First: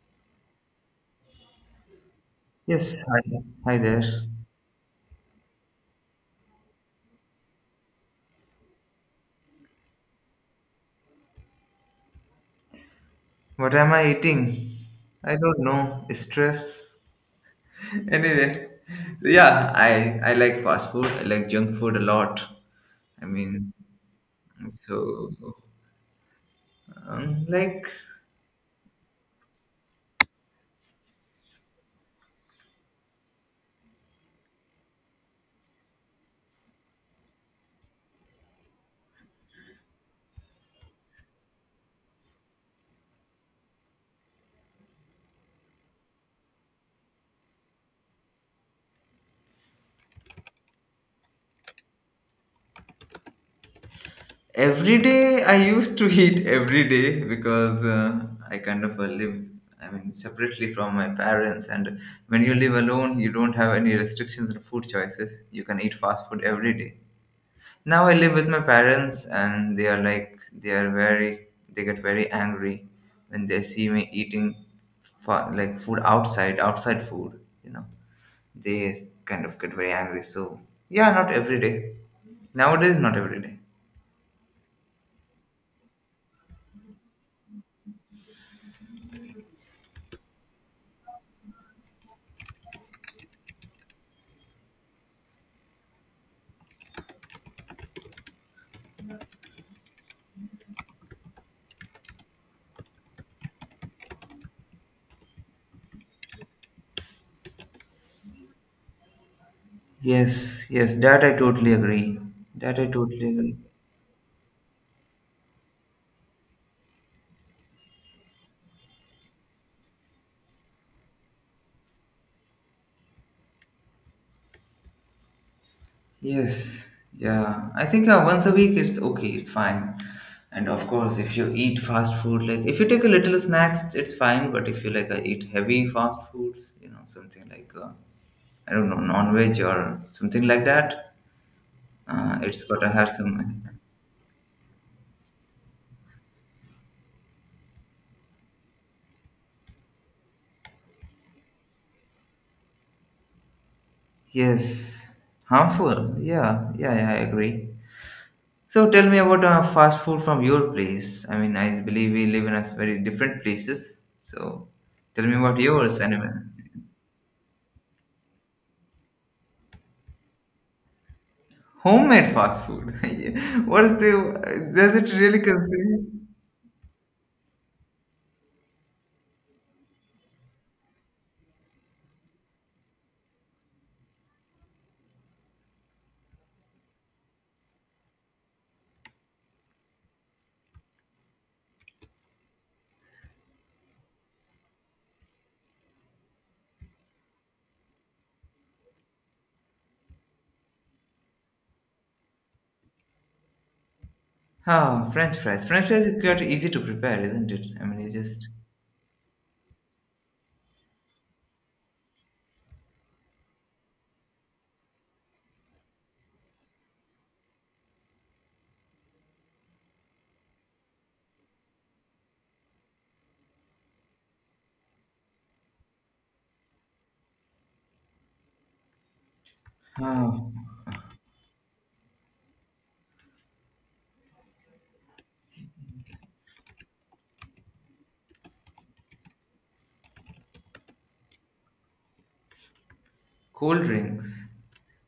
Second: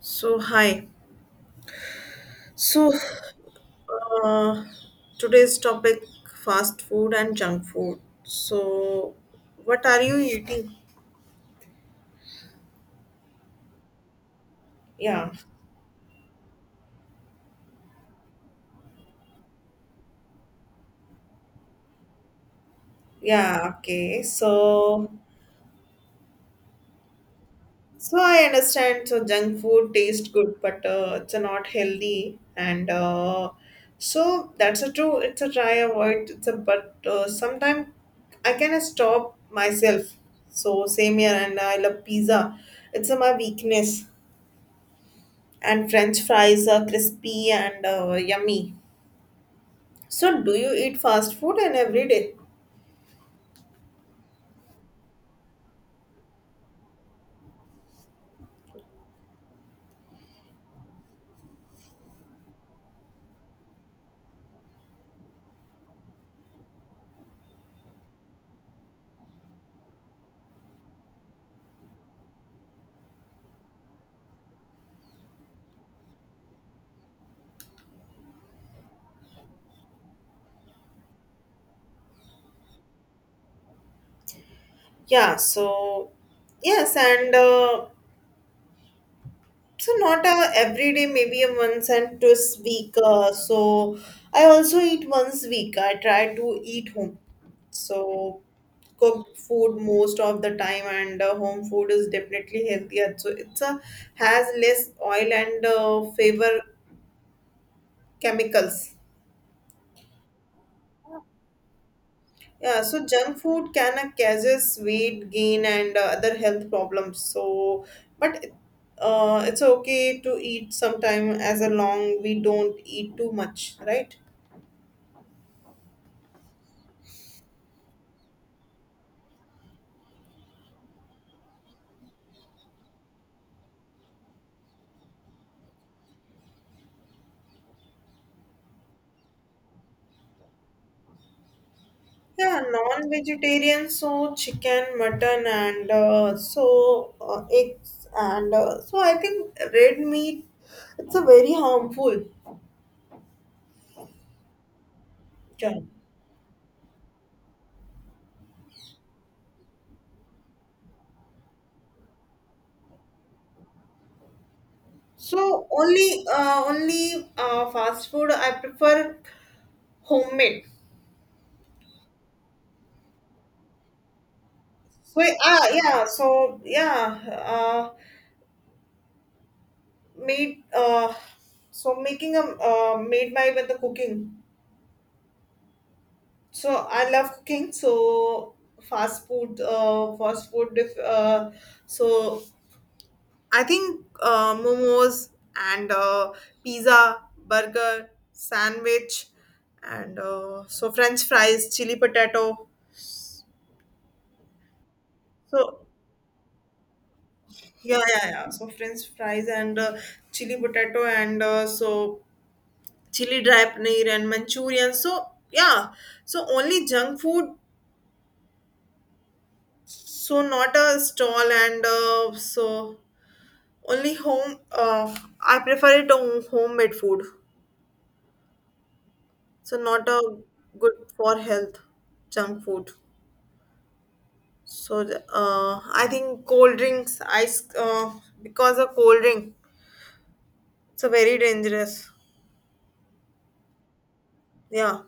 So, hi. Yes, So, hi. Hi there. uh, Today's topic, fast food and junk food. So, what are you eating? What am I eating? Yeah, I don't know. Stress. Anyway, yeah, I like fast food. I like junk food a lot. I mean, yeah, okay. So, so um, like I understand. So, junk food tastes good, but it's not healthy. And so, that's a true. It's a try avoid. It's a but sometimes I can stop myself. So, same here. And I love pizza. It's a, my weakness, and french fries are crispy and yummy. So do you eat fast food and every day? every day I used to eat every day because I kind of live. I mean, separately from my parents, and when you live alone, you don't have any restrictions on food choices. You can eat fast food every day. Now I live with my parents and they are very they get very angry when they see me eating like food outside, outside food, you know, they kind of get very angry, so yeah, not every day, nowadays not every day. Yeah, so yes, and so not a every day, maybe a once and twice week, so I also eat once week. I try to eat home, so cooked food most of the time. And home food is definitely healthier, so it's a has less oil and favor chemicals. Yes, yes, that I totally agree, that Yeah, I so totally junk agree food can causes weight gain and other health problems. So, but it's okay to eat sometime as a long we don't eat too much, right? Yes, yeah. I think once a week it's okay, it's fine. And of course, if you eat fast food, like if you take a little snacks, it's fine. But if you like eat heavy fast foods, you know, something like I don't know, non-veg or something like that, Yeah, it's gotta have some. non-vegetarian so chicken, mutton, and so eggs, and so I think red meat it's a very harmful. Yes, Yeah. harmful. Yeah, yeah, yeah, I agree. So tell me about fast food from your place. I mean, I believe we live in a very different places. So tell me about So yours, only anyway. uh, only uh, fast food I prefer homemade. Homemade fast food. What is the? Does it So really ah consider? yeah, so yeah, uh, made so making a made my with the cooking. So I love cooking. So fast food, fast food. If, so I think momos and pizza, burger, sandwich, and so French fries, chili potato. Ah, French fries. French So fries is quite easy to prepare, isn't it? I yeah, mean, you yeah, just yeah. So French fries and chili potato and so chili dry paneer and manchurian, so yeah, so only junk food. So not a stall, and so only home, I prefer it a homemade food. So not a ah, good for health junk food. So I think cold drinks ice, because of cold drink, so very dangerous. cold drinks. Yeah,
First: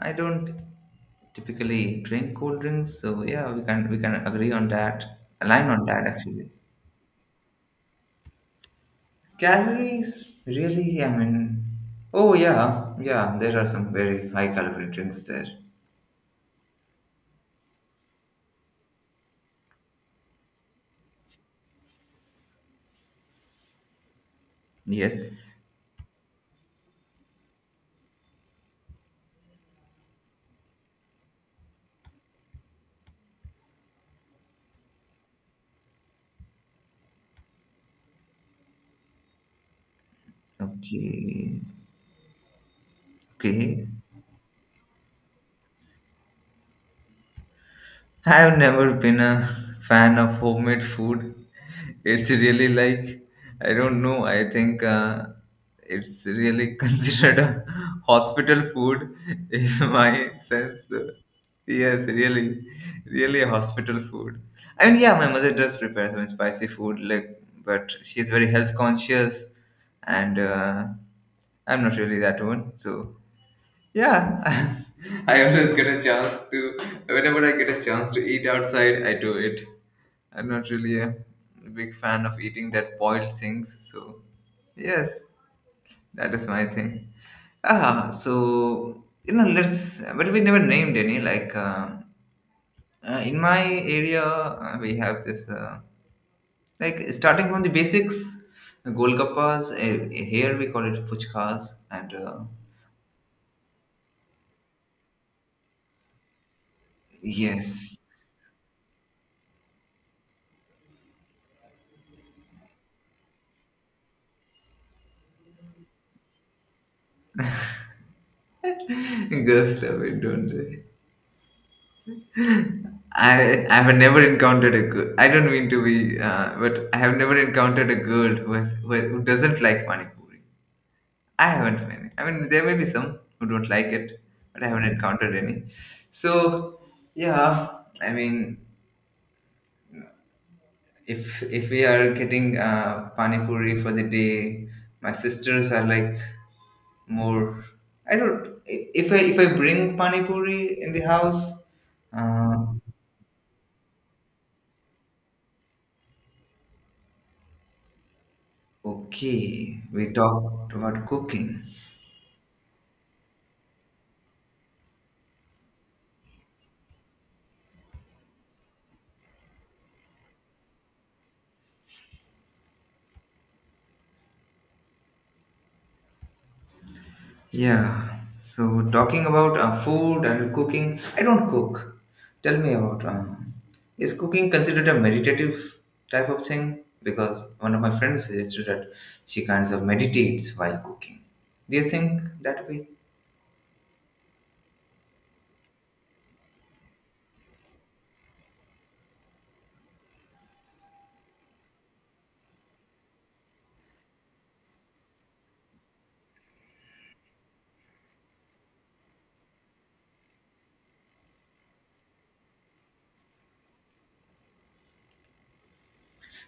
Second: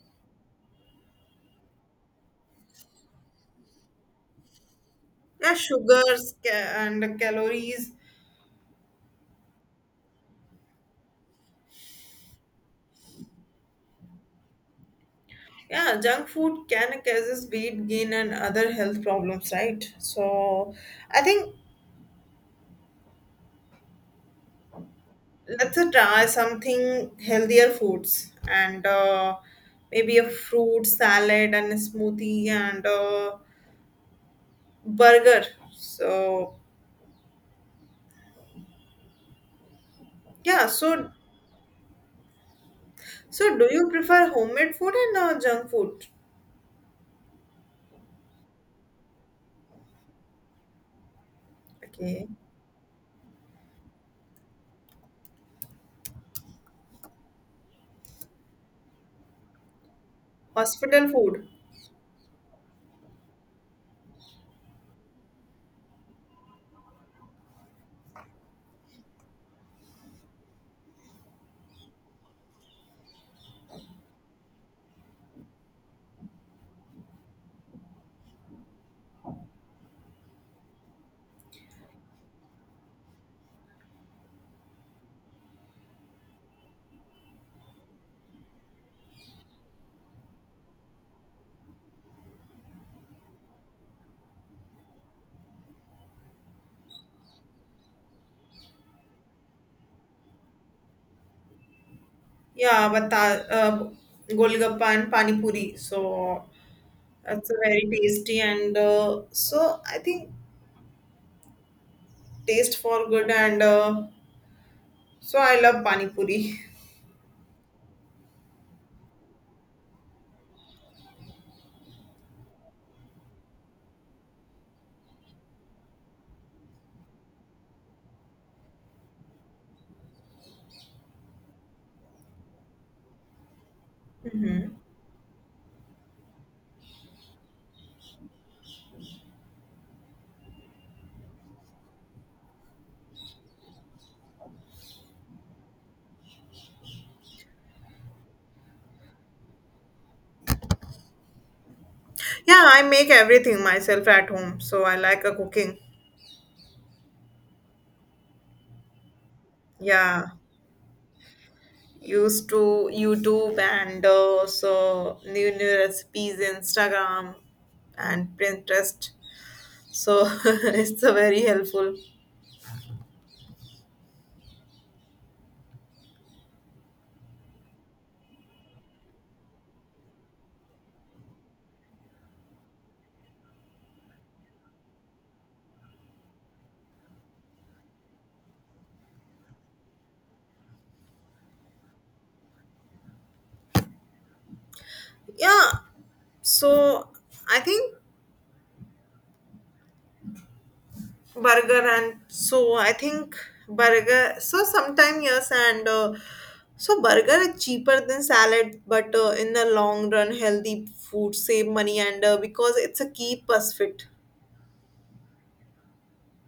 I don't typically drink cold drinks, so yeah, we can agree on that. yeah, Align on that actually. And calories. Calories, really? I mean, oh yeah, yeah. There are some very high calorie drinks there. Yeah, junk food can causes weight gain and other health problems, right? So I think Yes. let's try something healthier foods, and maybe a fruit salad and a smoothie and a burger. So yeah, so Okay. so do Okay. you prefer homemade food and junk food? I have never been a fan of homemade food. Okay, It's really like, I don't know, I think it's really considered a hospital food in my sense. hospital food. Yes, really, really a hospital food. I mean, yeah, my mother does prepare some spicy food, like, but she's very health conscious, and I'm not really that one, so yeah, I always get a chance to, whenever I get a chance to eat outside, I do it. I'm not really a big fan of eating that boiled things. So, yes, that is my thing. Ah, so, you know, let's, but we never named any. Like, in my area, we have this, like, starting from the basics, golgappas, here we call it puchkas, and Yeah, but golgappa and pani puri. So. That's very yes, tasty, and so I think taste for good, and so I love pani puri. girls love it, don't they? I have never encountered a girl. I don't mean to be, but I have never encountered a girl who, has, who doesn't like pani puri. I haven't. Many. I mean, there may be some who don't like it, but I Hmm. haven't encountered any. So yeah, I mean, if we are getting pani puri for the day, my sisters are like more. I don't. If I bring pani puri in the house, Yeah, uh, I make everything myself at home, so I like cooking. okay, we Yeah, talked about cooking. used to YouTube, and so new recipes, Instagram and Pinterest. So it's very helpful. Yeah. So talking about food and cooking, I don't cook. Tell me about is cooking considered a meditative type of thing? Because one of my friends suggested that she kinds of meditates while cooking. Do you think that way? Yeah, so I think burger, and so I think burger so sometime yes, and so burger is cheaper than salad, but in the long run healthy food save money, and because it's a keep us fit.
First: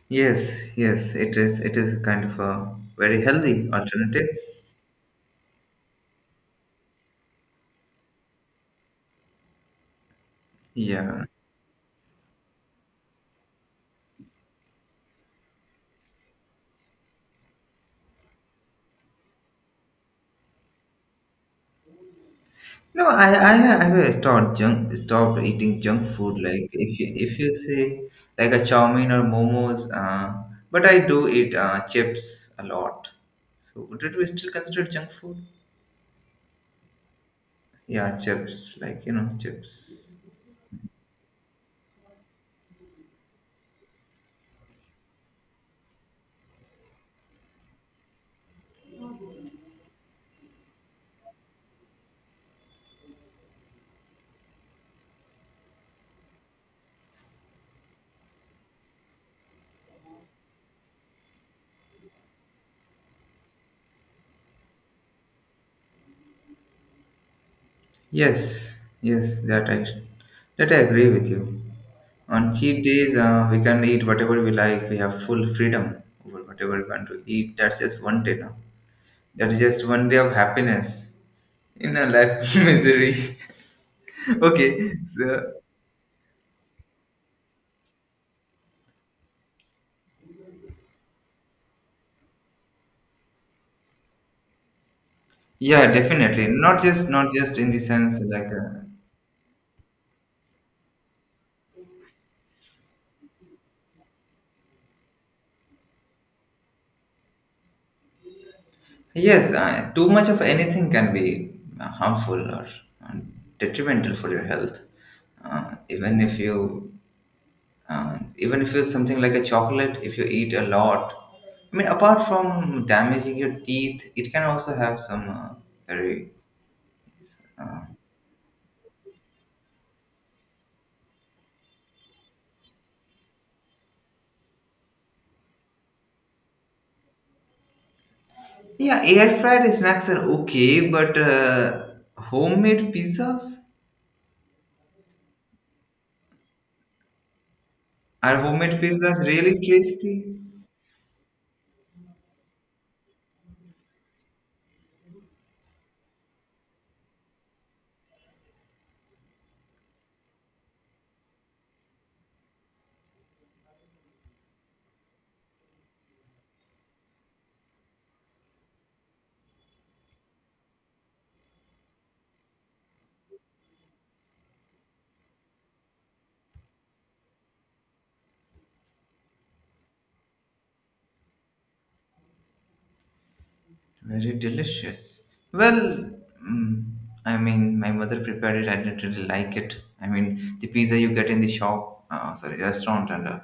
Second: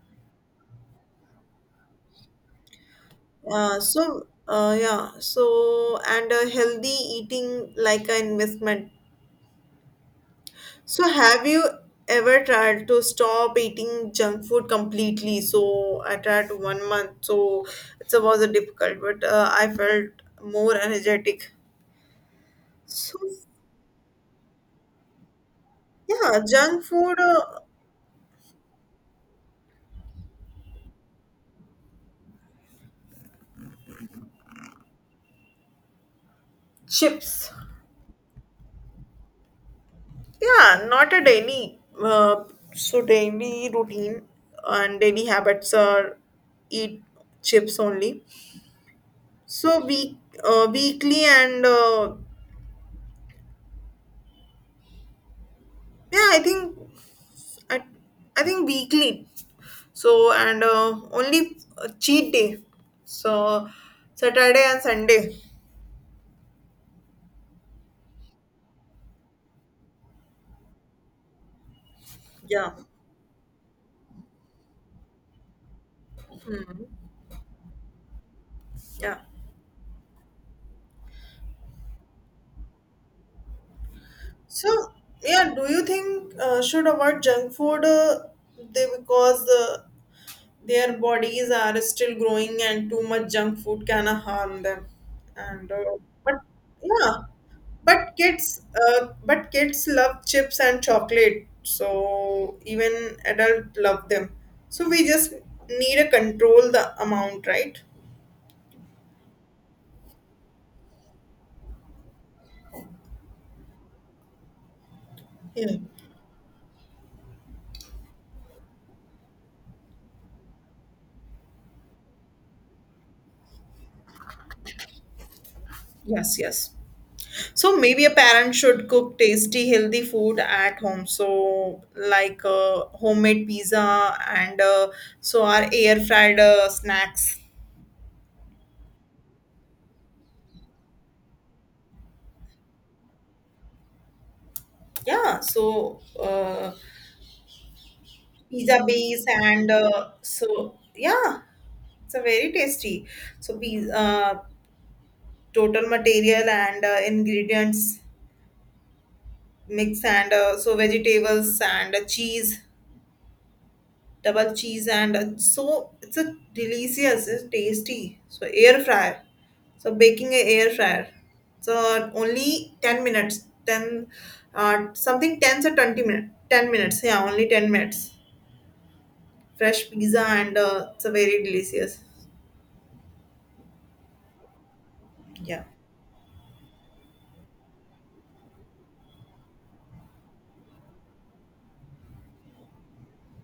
Yes, yes, it is. It is kind of a very healthy alternative. Yeah so, and healthy eating like an investment. So Yeah. have you ever tried to stop eating junk food completely? So I tried 1 month, so it was a difficult, but I felt more energetic. No, So, I stopped junk stopped eating junk food, yeah, like junk if you, food, if you say like a chow mein or momos, but I do eat chips a lot. So would it be still considered junk food? chips. Yeah, chips like you know chips. Yeah, not a daily. So daily routine and daily habits are eat chips only. So week, weekly, and yeah, I think I, I think weekly. So, and only cheat day. So Saturday and Sunday. Yes, yes, that I agree with you. On Yeah. cheat days, we can eat whatever we like. We have full freedom over whatever Hmm. we want to eat. That's just one day now. Yeah. That is just one day of happiness in a life of misery. Okay, So, yeah, so, do you think should avoid junk food, they, because their bodies are still growing and too much junk food can harm them. And yeah, but definitely not, just yeah, not just in the sense like but kids love chips and chocolate. So even adult love them. So we just need to control the amount, right? yes, too much of anything can be harmful or uh, detrimental for your health, Yeah. even if you even if it's something like a chocolate. If you eat a lot, I mean, apart from damaging your teeth, it can also have some very Yes. Yes. So uh, maybe a parent should cook tasty, healthy food at home. So like homemade pizza and so our air fried snacks. yeah. Air fried snacks are okay, but homemade pizzas, Yeah. So are homemade pizza pizzas base really and tasty? so yeah, it's a very tasty. So pizza, total material and ingredients mix, and so vegetables and cheese, double cheese, and so it's a delicious, it's tasty. So air fryer, so baking a air fryer, so only 10 minutes, 10 something 10 to 20 minutes, 10 minutes, yeah, only 10 minutes fresh pizza, and it's a very delicious. Very delicious. Yeah, Well, mm, I mean, my mother prepared it. I didn't really like it. I mean, the pizza you get in the shop, sorry, restaurant, and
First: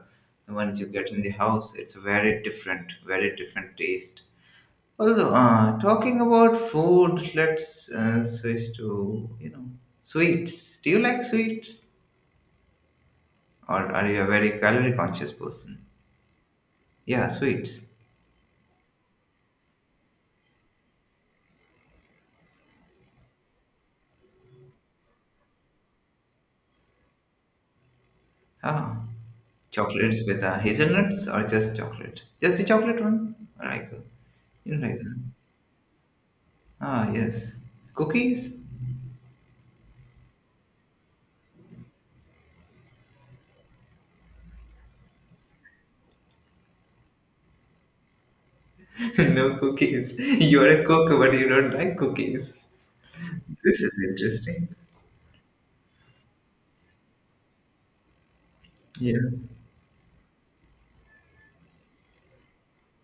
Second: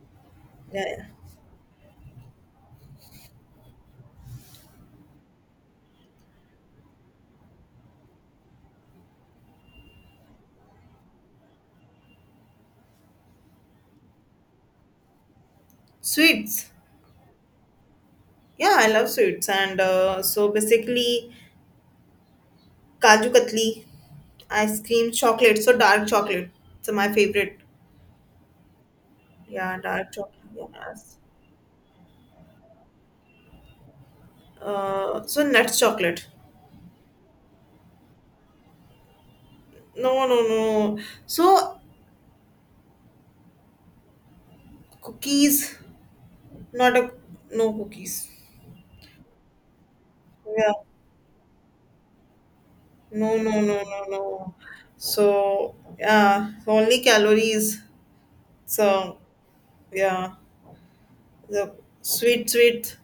the ones yeah, you yeah. get in the house, it's very different taste. Although, talking about food, let's switch to, you know, sweets. Do you like sweets? Or are you a very calorie conscious person? Sweets. Yeah, sweets. Yeah, I love sweets, and so basically kaju katli, ice cream, chocolate, so dark chocolate. So my favorite, Ah, yeah, dark chocolates with chocolate, yes. hazelnuts or just chocolate? Just the chocolate one? Like, you like that? So nuts chocolate. Ah, yes. Cookies? No, no, no. So cookies, not a, no cookies. No cookies. You are Yeah. a cook, but you don't like cookies. No, no, no, This is no, no. interesting. So yeah, only calories. Yeah. So yeah, the sweet.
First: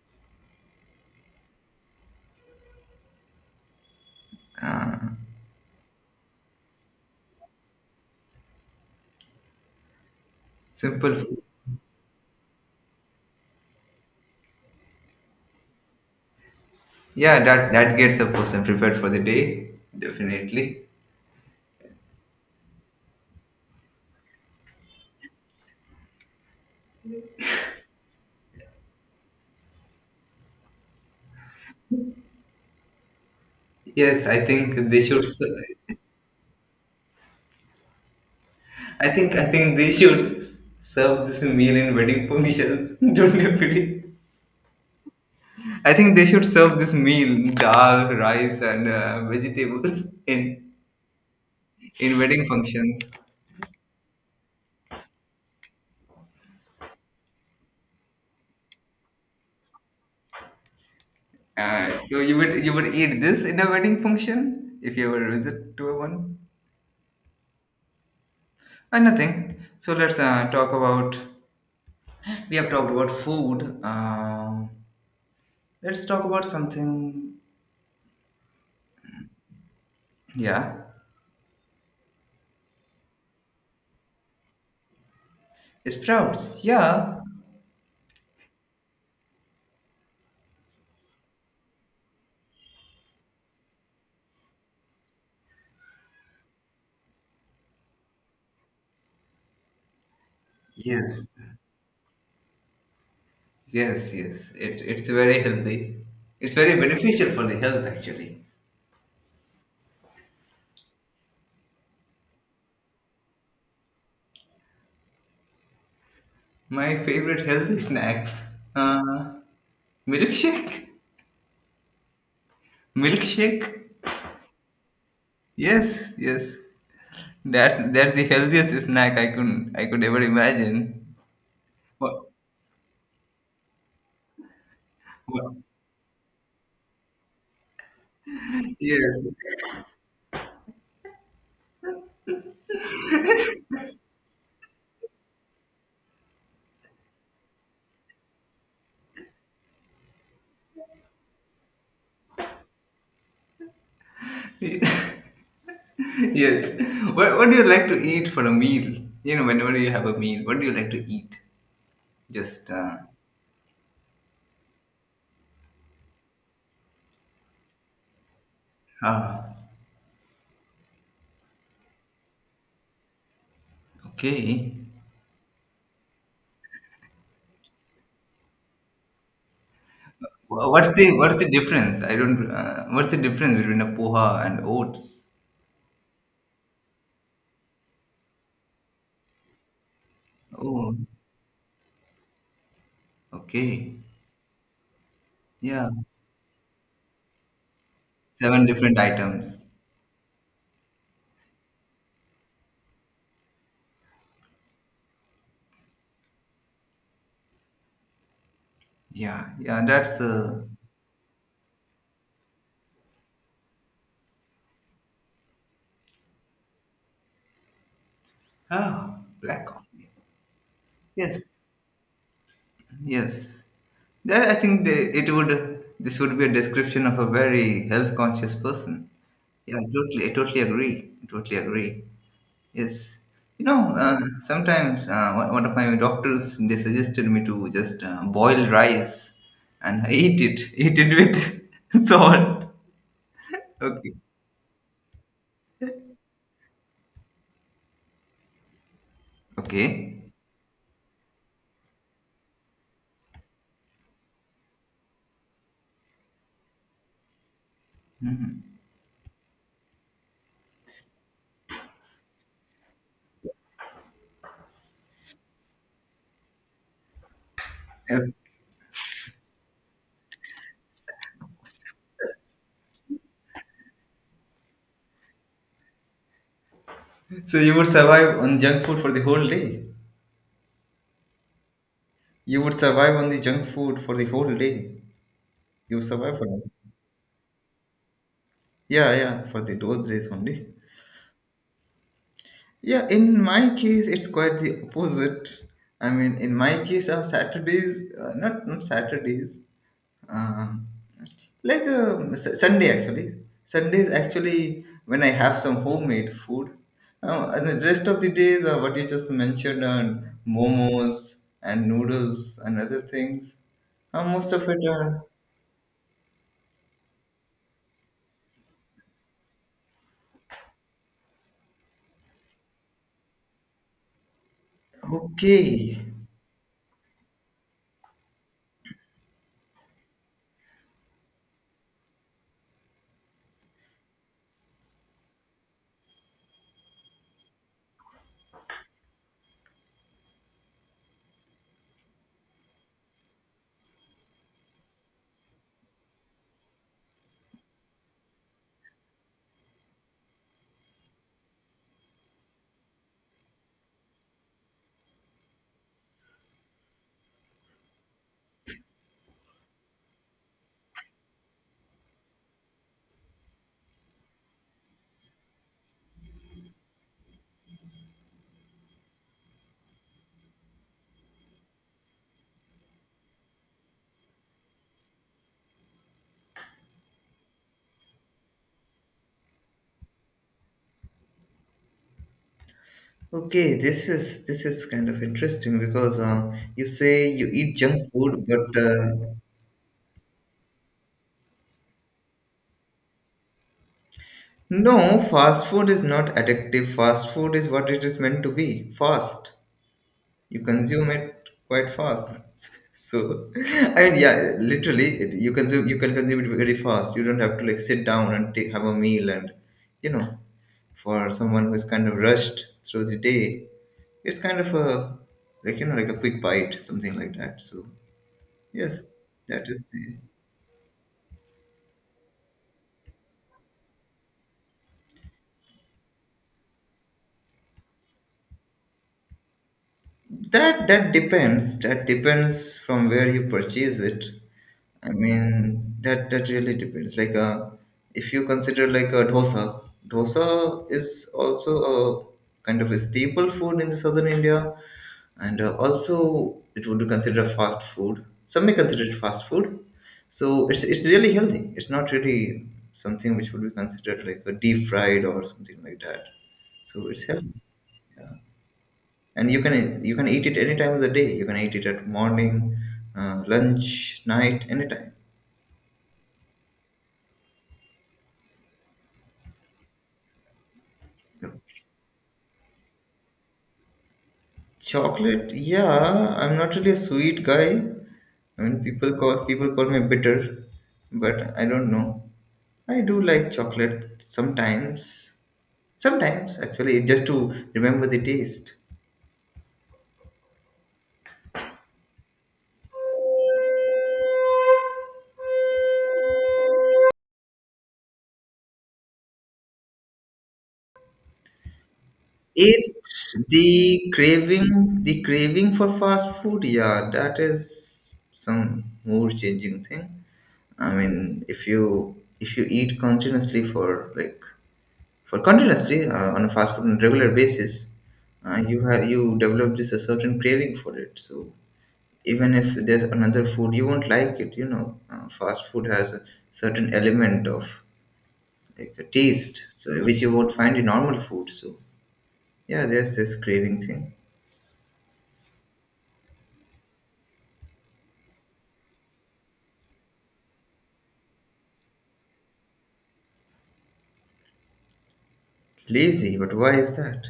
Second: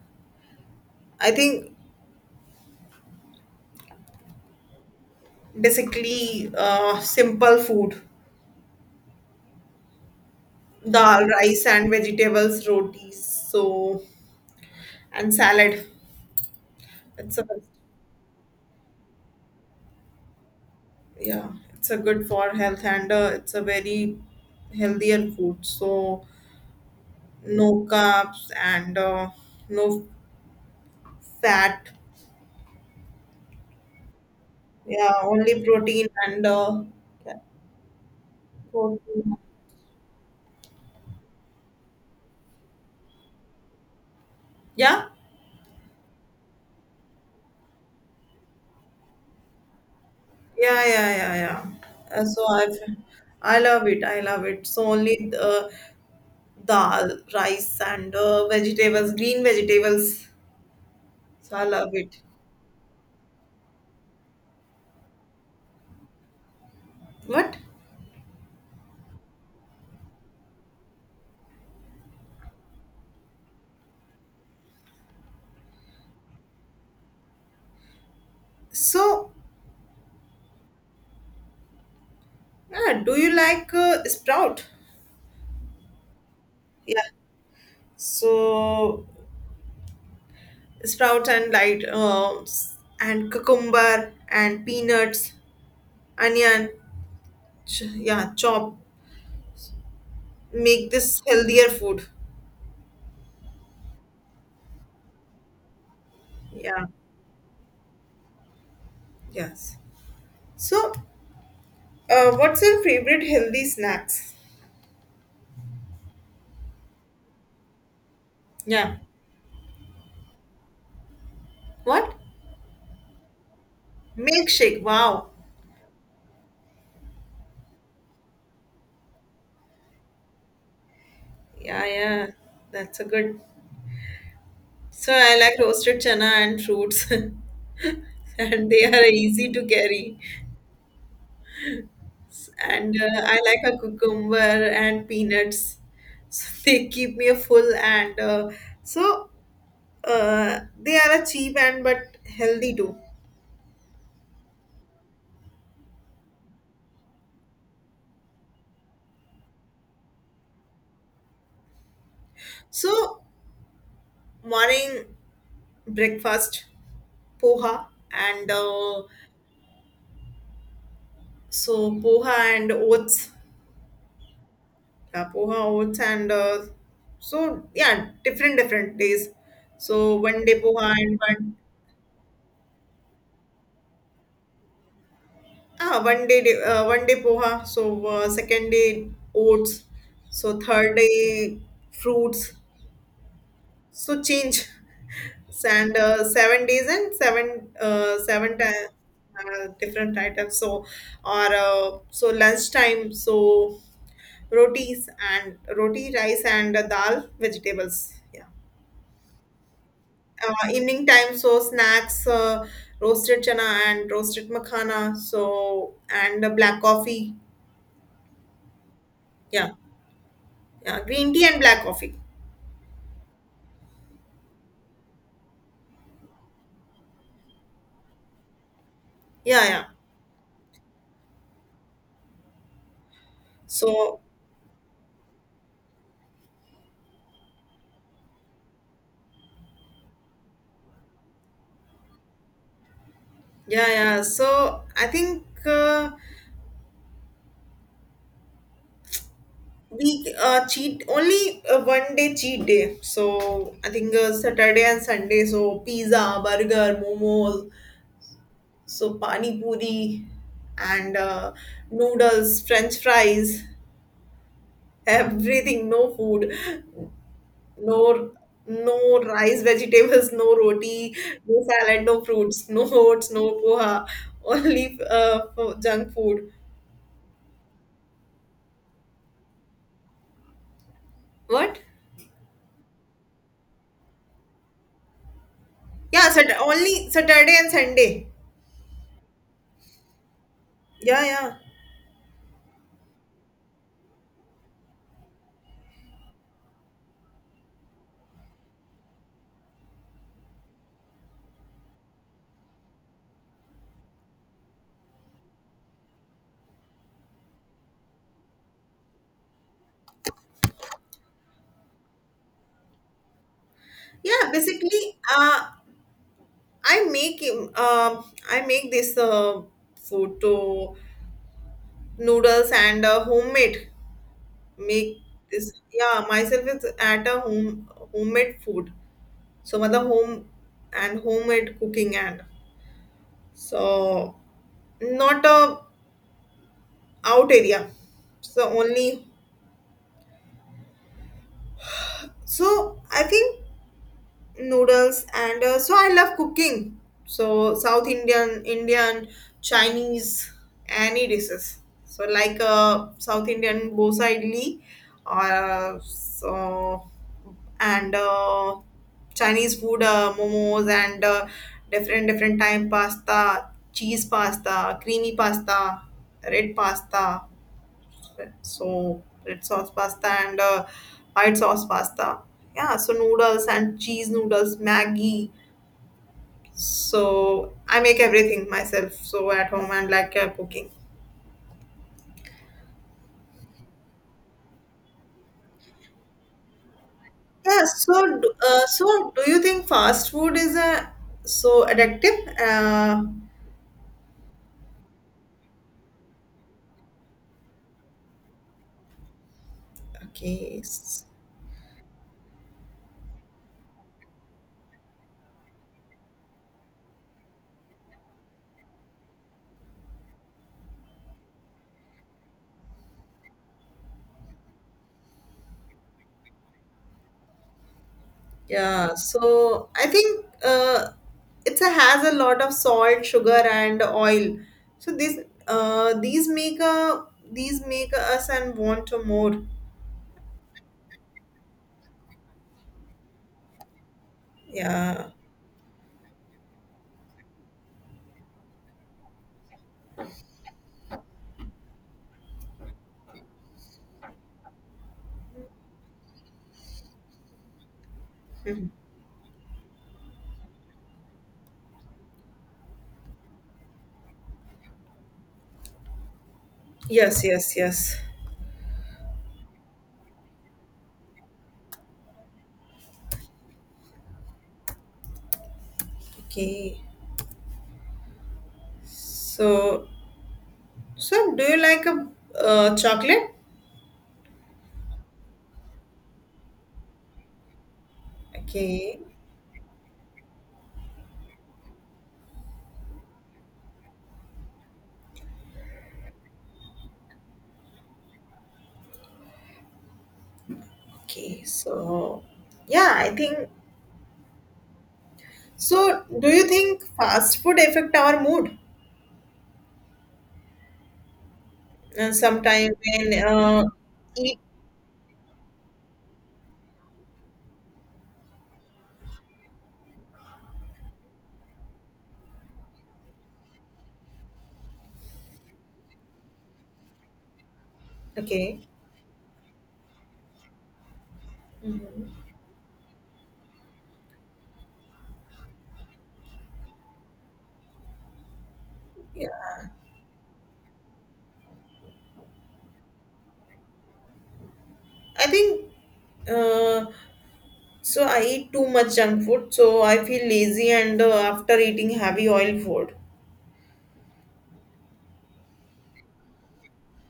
I think Ah, basically simple food, simple dal, food. rice, and vegetables, rotis. So and salad. That's Yeah, all. that that gets a person prepared for the day, definitely. Yeah, it's a good for health, and it's a very healthier food, so no carbs and no fat. Yes, I think they Yeah, should. only Ser- protein, and yeah, I think protein. I think they should serve this meal in wedding functions. Don't you believe? Yeah, I think they should serve this meal, dal, rice, and vegetables in yeah, yeah, yeah, yeah. in Uh, so wedding i functions. I love it, I love it, so only the dal, rice, and vegetables, green vegetables, so I love So it. you would eat this in a wedding function if you ever visit to a one. What? Nothing. So let's talk about. We have talked about food. Let's talk about something. So Yeah, yeah, do you like sprout? sprouts. Yeah. Yeah. So sprouts and light and cucumber and peanuts, onion, yeah, chop. Make Yes. this healthier food. Yes. Yes. It, it's very healthy. It's very Yeah. beneficial for the health actually. Yes. So, what's your favorite healthy snacks? My favorite healthy snacks. Yeah. Uh, Milkshake? What? Milkshake? Milkshake. Wow. Yes, yes. That that's the healthiest snack I could ever imagine. Yeah, yeah. What, That's a good. So I what? like roasted chana and fruits, and they are Yes. easy to carry. And I like a cucumber and peanuts. So they keep me full, and so they are a cheap and but healthy too. Yes. What do you like to eat for a meal? You know, whenever you have a meal, what do you like to eat? Just So morning breakfast poha, and ah, so poha and oats, okay. yeah, poha, oats, and so yeah, different days. So 1 day poha and What's the one. difference? I don't. What's the difference between a poha and oats? Ah, 1 day, 1 day poha. So second day oats. So third Oh, day fruits. okay. So change. Yeah, And 7 days, and seven different items. Different items. So or so lunchtime. So rotis and roti rice and dal vegetables. Yeah. Yeah, yeah. That's Evening time. So snacks. Roasted chana and roasted makhana. So and black coffee. ah, black Yeah. coffee. Yeah, green tea Yes, and black coffee. yes. There, I think they, it would. This would be a description of a very health-conscious person. Yeah, Yeah, yeah, I totally agree. I totally agree. Yes. You know, so sometimes one of my doctors they suggested me to just boil rice, and I eat it, eat it with salt. yeah, Okay. yeah, so I think Okay. we cheat only 1 day cheat day, so I think Saturday and Sunday, so pizza, burger, momos, so pani puri, and noodles, french fries, everything, no food. Yeah. No, no rice, vegetables, no roti, no salad, no fruits, no oats, no poha, only junk food. So you would survive on junk food for the whole day. What? You would survive on the junk food for the whole day. You Yeah, survive for that. only Saturday and Sunday. Yeah, yeah, for the those days only. Yeah, yeah, Yeah, in my case, it's quite the opposite. I mean, in my case, on Saturdays, not not Saturdays, um, S- Sunday actually. Sundays actually when I have some homemade food. And the rest of the days are what you just mentioned on momos and noodles and other things. Yeah. Most of it Basically, are I make um, uh, I make this food to noodles, and homemade make this. okay. Yeah, myself is at a home homemade food. So, mother home and homemade cooking and. So not a out area, so only, so I think noodles, and so I love cooking. So south indian, indian, chinese, any dishes, so like south indian bosa, idli, or so and chinese food, momos, and different time pasta, cheese pasta, creamy pasta, red pasta, so red sauce pasta, and white sauce pasta. Yeah, so noodles and cheese noodles, Maggie. So I make everything myself, so at home, and like cooking. Okay, this is kind of interesting because you say you eat Yeah. junk So food, but so do you think fast food is a so addictive? No, fast food is not addictive. Fast food is what it is meant to be, fast. You Okay. consume it quite fast. So, I mean, yeah, literally, it, you can consume it very fast. You don't have to like sit down and take, have a meal and, you know, for someone who is kind of rushed through the day, it's kind of a, like you know, like a quick bite, something like that. So. Yes, Yeah, that is so I the, think it's a, has a lot of salt, sugar, and oil. So this these make a these make us and want to more. That depends. That depends from where you purchase it. I Yeah. mean, that that really depends. Like, if you consider like a dosa, dosa is also a kind of a staple food in the southern India, and also it would be considered fast food. Some may Mhm. consider it fast food. So it's really healthy. It's not really something which would be considered like a deep fried or something like that. So it's Yes, healthy. yes, yes. Yeah. And you can eat it any time of the day. You can eat it at morning, lunch, night, anytime. Okay. So, so do you like a chocolate? Chocolate, yeah, I'm not really a sweet guy. I mean, Okay. People call me bitter, but I don't know. I do like chocolate sometimes, sometimes actually, just to remember the taste. Okay. So, yeah, I think so. Do you think fast food affect our mood? And sometimes It's when the eat. craving, the craving for fast food. Yeah, that is some mood changing thing. I mean, if you, if you eat continuously for like for continuously on a fast food on a regular basis, you Okay. have, you develop this a certain craving for it. So Mhm. even if there's another food, you won't like it. You know, fast food has a certain element of like a Yeah, taste, so which you won't find in normal food. So yeah, there's this craving thing. I think uh, so. I eat too much junk food, so I feel lazy, and after eating heavy oil food, Lazy, but why is that?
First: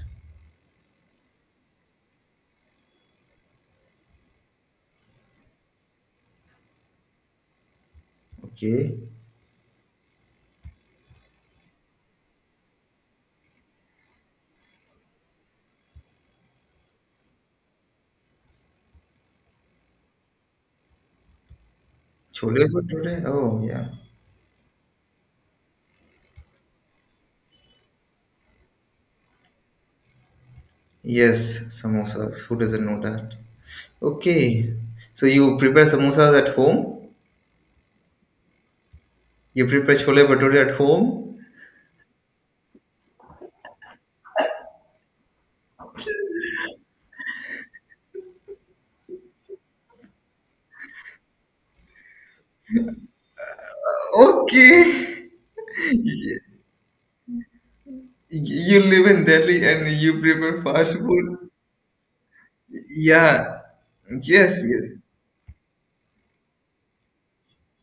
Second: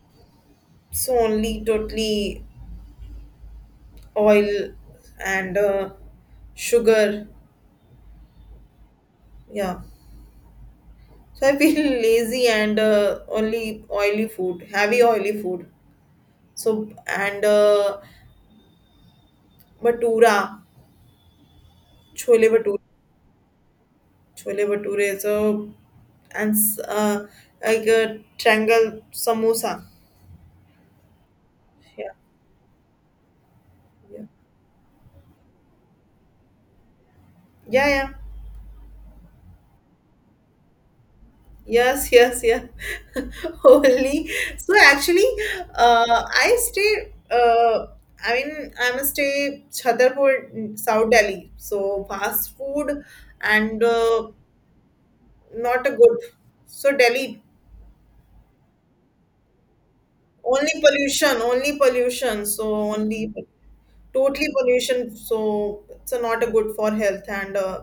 so only totally oil, and sugar. Okay, Yeah, so I feel lazy, and only oily food, heavy oily food. So and bhatura, chole bhatura, bhature. Oh yeah, chole bhature. So and like a triangle samosa. yes, Yeah. samosas. Who doesn't know that? Yeah. Okay. So you prepare samosas at home? Yeah, yeah. You prepare chole bhature at home? Yes, yes, yeah. Only, so actually, I stay. I mean, I'm a stay Chhatarpur, South Delhi. So fast food and Okay. not a good. Y- So Delhi, You live in Delhi and you prepare only fast pollution, food? only pollution. So only Yeah. totally Yes, yes. pollution. So it's not a good for health, and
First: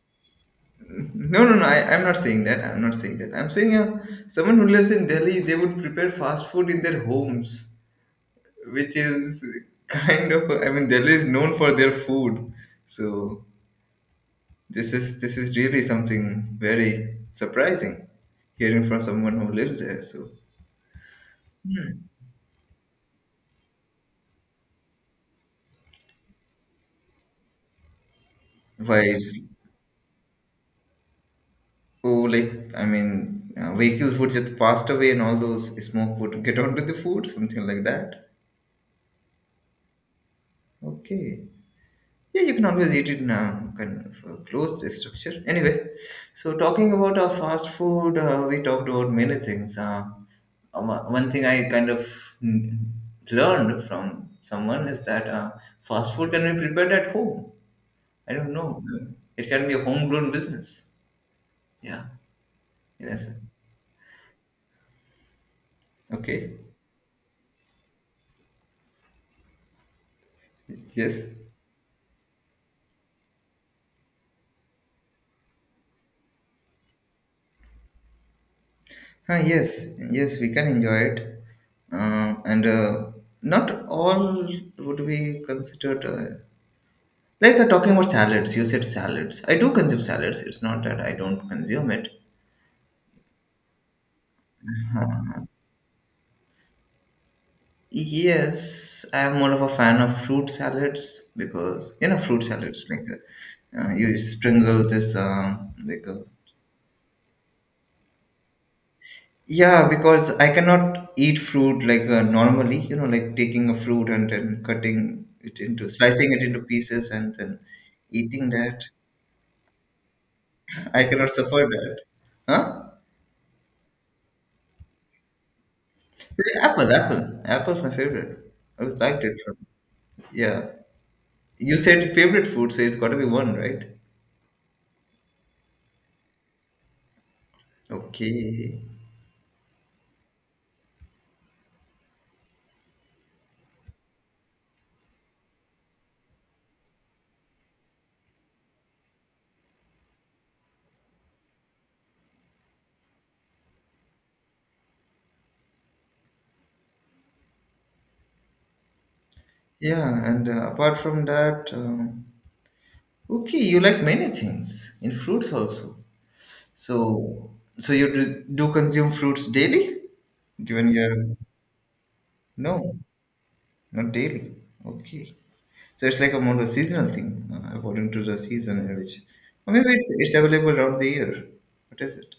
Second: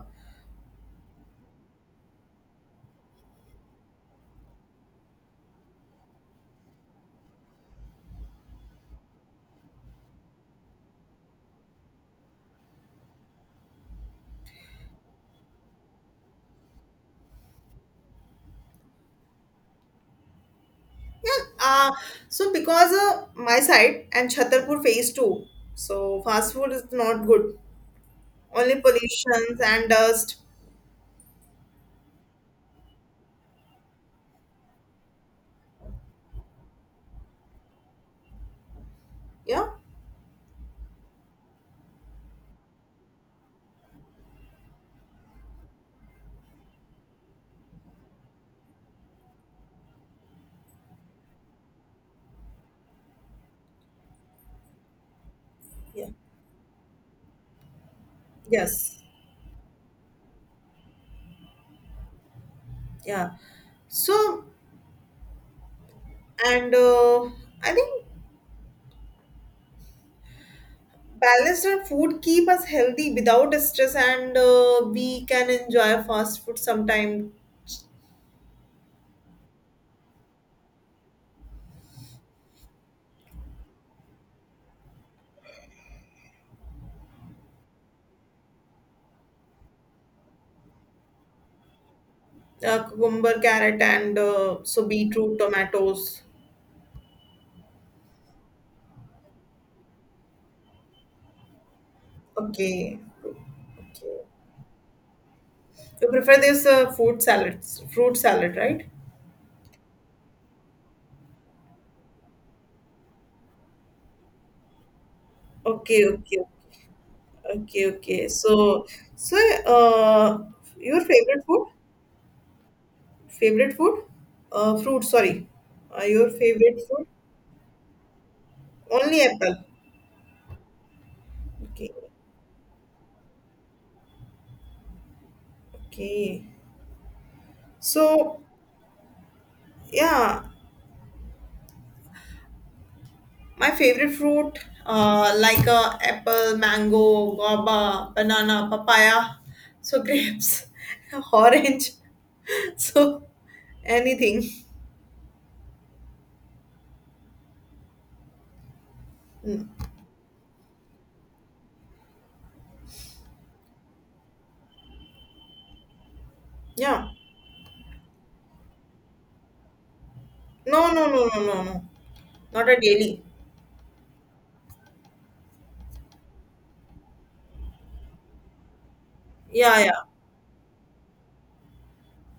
No, no, no. I'm not saying that. I'm not saying that. I'm saying someone who lives in Delhi, they would prepare fast food in their homes, which is kind of, I mean, Delhi is known for their food. So this is really something very surprising, hearing from someone who lives there. So yeah. So because my side and Chhatarpur phase two. So fast food is not good. Only vibes, pollutions and dust. oh, like I mean, vehicles would just passed away, and all those smoke would get onto the food, something like that. Yeah, Okay, yeah, you can always eat it now, kind of closed structure. Anyway, so talking about our fast food, we talked about many things. One thing I kind of mm, learned from someone is that yeah, fast food can be prepared at home. I don't know. yes, It can be a homegrown business. Yeah. Yes. yeah, so Okay. and I think Yes. balanced and food keep us healthy without stress, and we can enjoy fast food sometime. Ah, yes. Yes, we can enjoy it. And not all would be considered. Like talking about salads, you said salads. I do consume salads. It's not that I don't consume it. Cucumber, carrot, and so beetroot, tomatoes. Yes, I'm more of a fan of fruit salads because you know fruit salads Okay, like you sprinkle this like you prefer this food salads, fruit salad, right? yeah, because I cannot eat fruit like normally, you know, like taking a fruit and then cutting it into, Okay, slicing it okay, into pieces and then okay, okay, eating so that. so uh, your I cannot favorite suffer food. that. Huh? Favorite food? Fruit, sorry. Your favorite Apple, food? apple. Apple's my favorite. I always liked Only it from, apple. yeah. You Okay. said favorite food, so it's got to be one, right? Okay. So, Okay. yeah, my favorite fruit, like apple, mango, guava, banana, papaya, so grapes, orange, so anything. Mm. Yeah, and apart from that, okay, you like many things in fruits also. Yeah. So, so you do, do consume fruits daily? Given No, no, your no, no, no, no. Not a no, daily. not daily. Okay. So it's like a more a seasonal thing, according to the season in which, or Yeah, maybe yeah. it's available around the year. What is it?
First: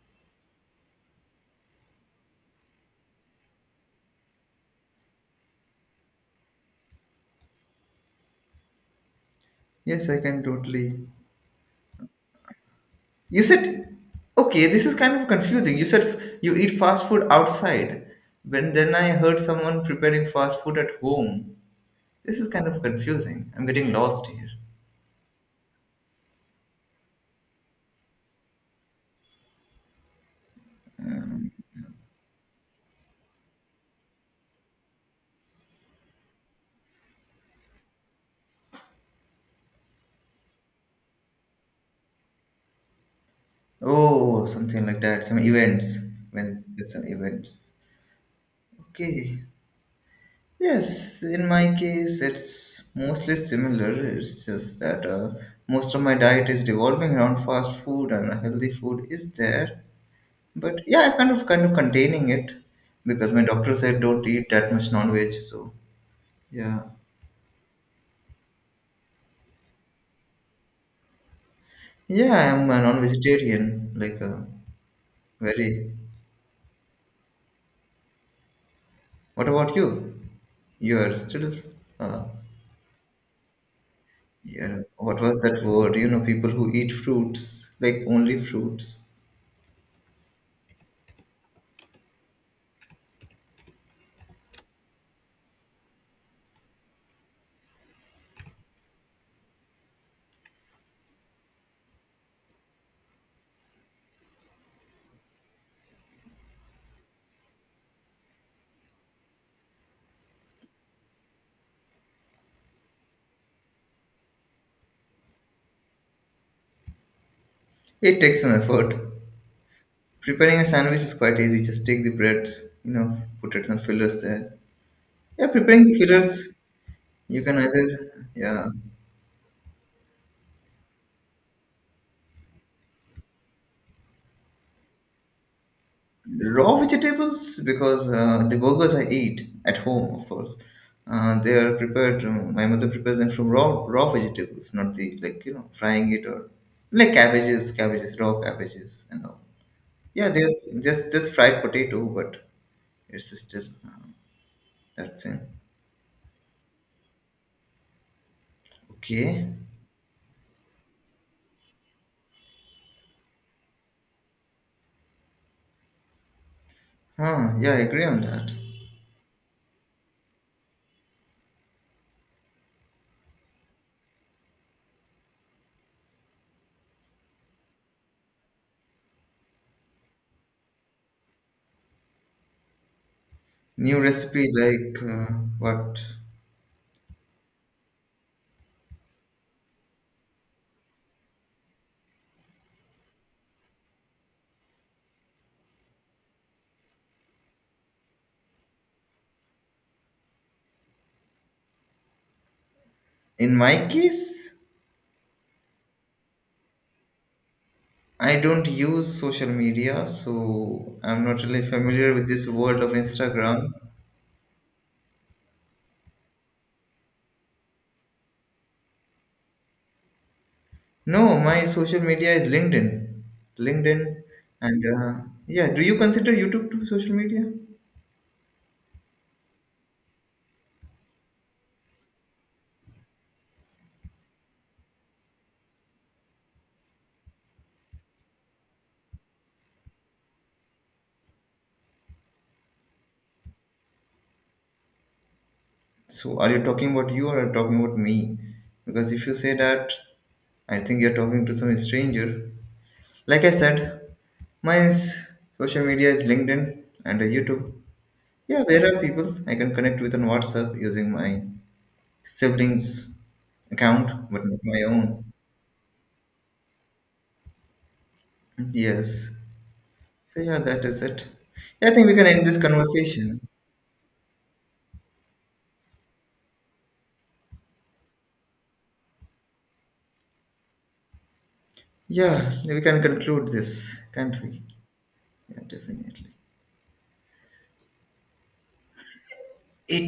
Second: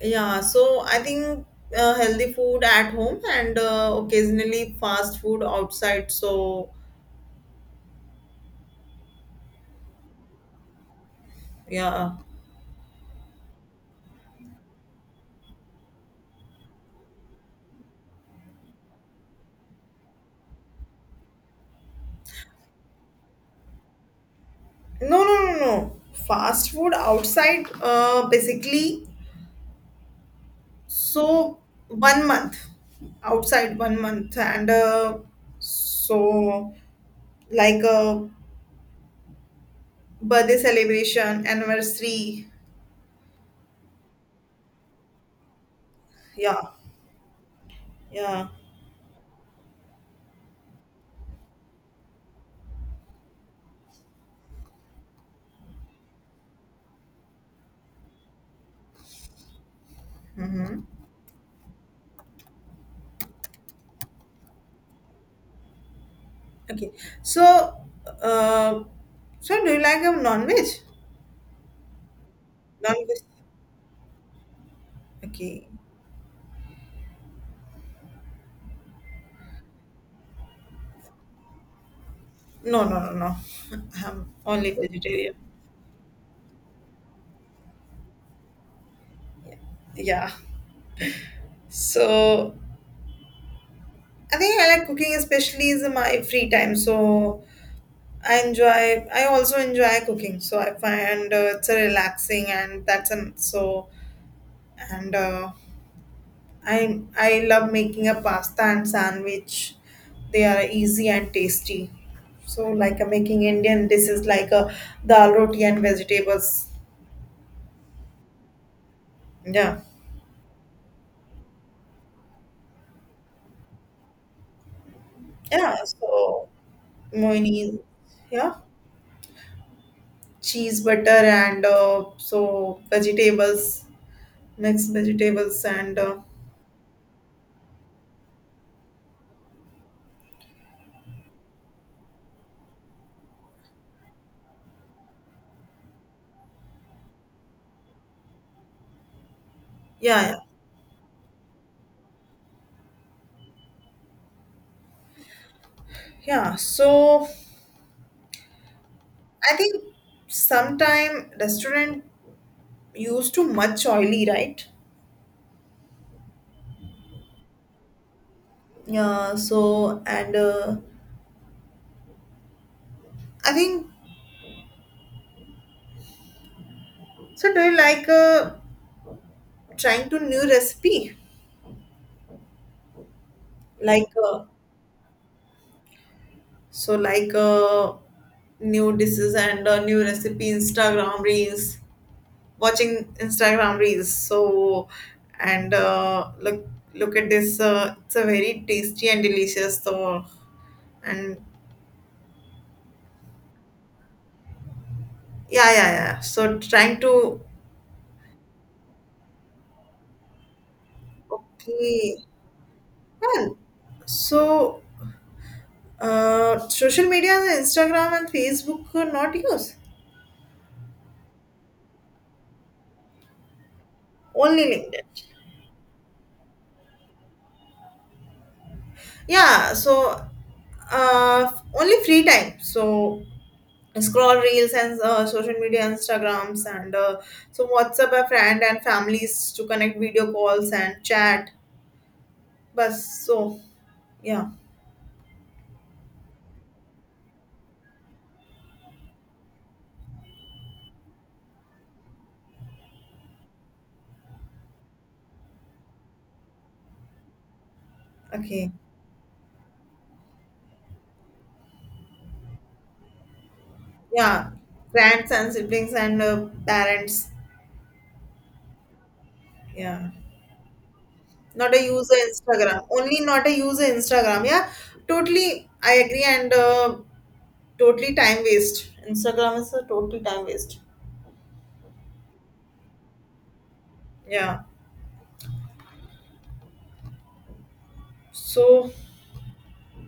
Yeah, so I think healthy food at home, and occasionally fast food outside. So, Yes, I can totally. yeah. You said, okay, this is kind of confusing. You said you eat fast food outside, when then I heard someone preparing fast food at home. This is kind of confusing. I'm getting lost here. No, no, no, no. Fast food outside, basically, so 1 month outside, 1 month. And so, like a birthday celebration, anniversary. Oh, something like that. Some events. Yeah, When it's an events. yeah. Okay. Yes, in my case, it's mostly similar. It's just that most of my diet is revolving around fast food, and healthy food is there. But Mm-hmm. yeah, I kind of containing it because my doctor said don't eat that much non-veg. So yeah, Okay. So, uh, so do you like a non-veg? yeah, I'm a Non-veg. non-vegetarian. Like Okay. very. What about you? You are still uh, No, no, no, no. I'm only yeah, what vegetarian. was that word? You know, people who eat fruits, like only fruits. Yeah. So I think I like cooking, especially is my free time. So I enjoy. I also enjoy cooking. So I find it's a relaxing, and that's an so. And I love making a pasta and sandwich. They are easy and tasty. So like I'm making Indian dishes like a dal, roti, and vegetables. It takes some effort. Yeah. Preparing a sandwich is quite easy. Just take the bread, you know, put it some fillers there. Yeah, Yeah. preparing the So fillers, you can mayonnaise, either, yeah, yeah, cheese, butter, and so vegetables, mixed vegetables, and raw vegetables because the burgers I eat at home, of course, they are prepared. My mother prepares them from raw vegetables, not the like you know frying it or like cabbages, cabbages, raw cabbages, and all. Yeah, yeah, yeah, there's just this fried potato, but your sister, that thing. yeah. So Okay. I think sometime restaurant use too much oily, right? Huh. Yeah, I agree on that. Yeah. So and I think so. Do you like trying to new recipe? New Like recipe like what? so, like new dishes, and new recipe Instagram reels. Watching Instagram reels. So, and look at this. It's a very tasty and delicious. So, and In my case, yeah, yeah, yeah. So trying to I don't use social media, so I'm not really familiar okay. with this world of Well, Instagram. so social media, Instagram and Facebook, not use, No, my social media is LinkedIn. LinkedIn, only and LinkedIn. Yeah, do you consider YouTube to social media? Yeah. So only free time. So scroll reels, and social media, instagrams, and so whatsapp a friend and families to connect, video calls and chat, but so yeah, So, are you talking about you or are you talking about me? Because if you say that, I think you're talking to some stranger. Like I said, mine's social media is LinkedIn and YouTube. Yeah, okay, where are people I can connect with on WhatsApp using my siblings' account, but yeah, not my own. friends and siblings, and parents, Yes. yeah, So yeah, that is it. not a Yeah, I think we user can end this instagram, only, conversation. not a user instagram, yeah, totally I agree, and totally time waste, instagram is a totally time waste, Yeah, we can conclude this, can't we? yeah, Yeah, definitely. so It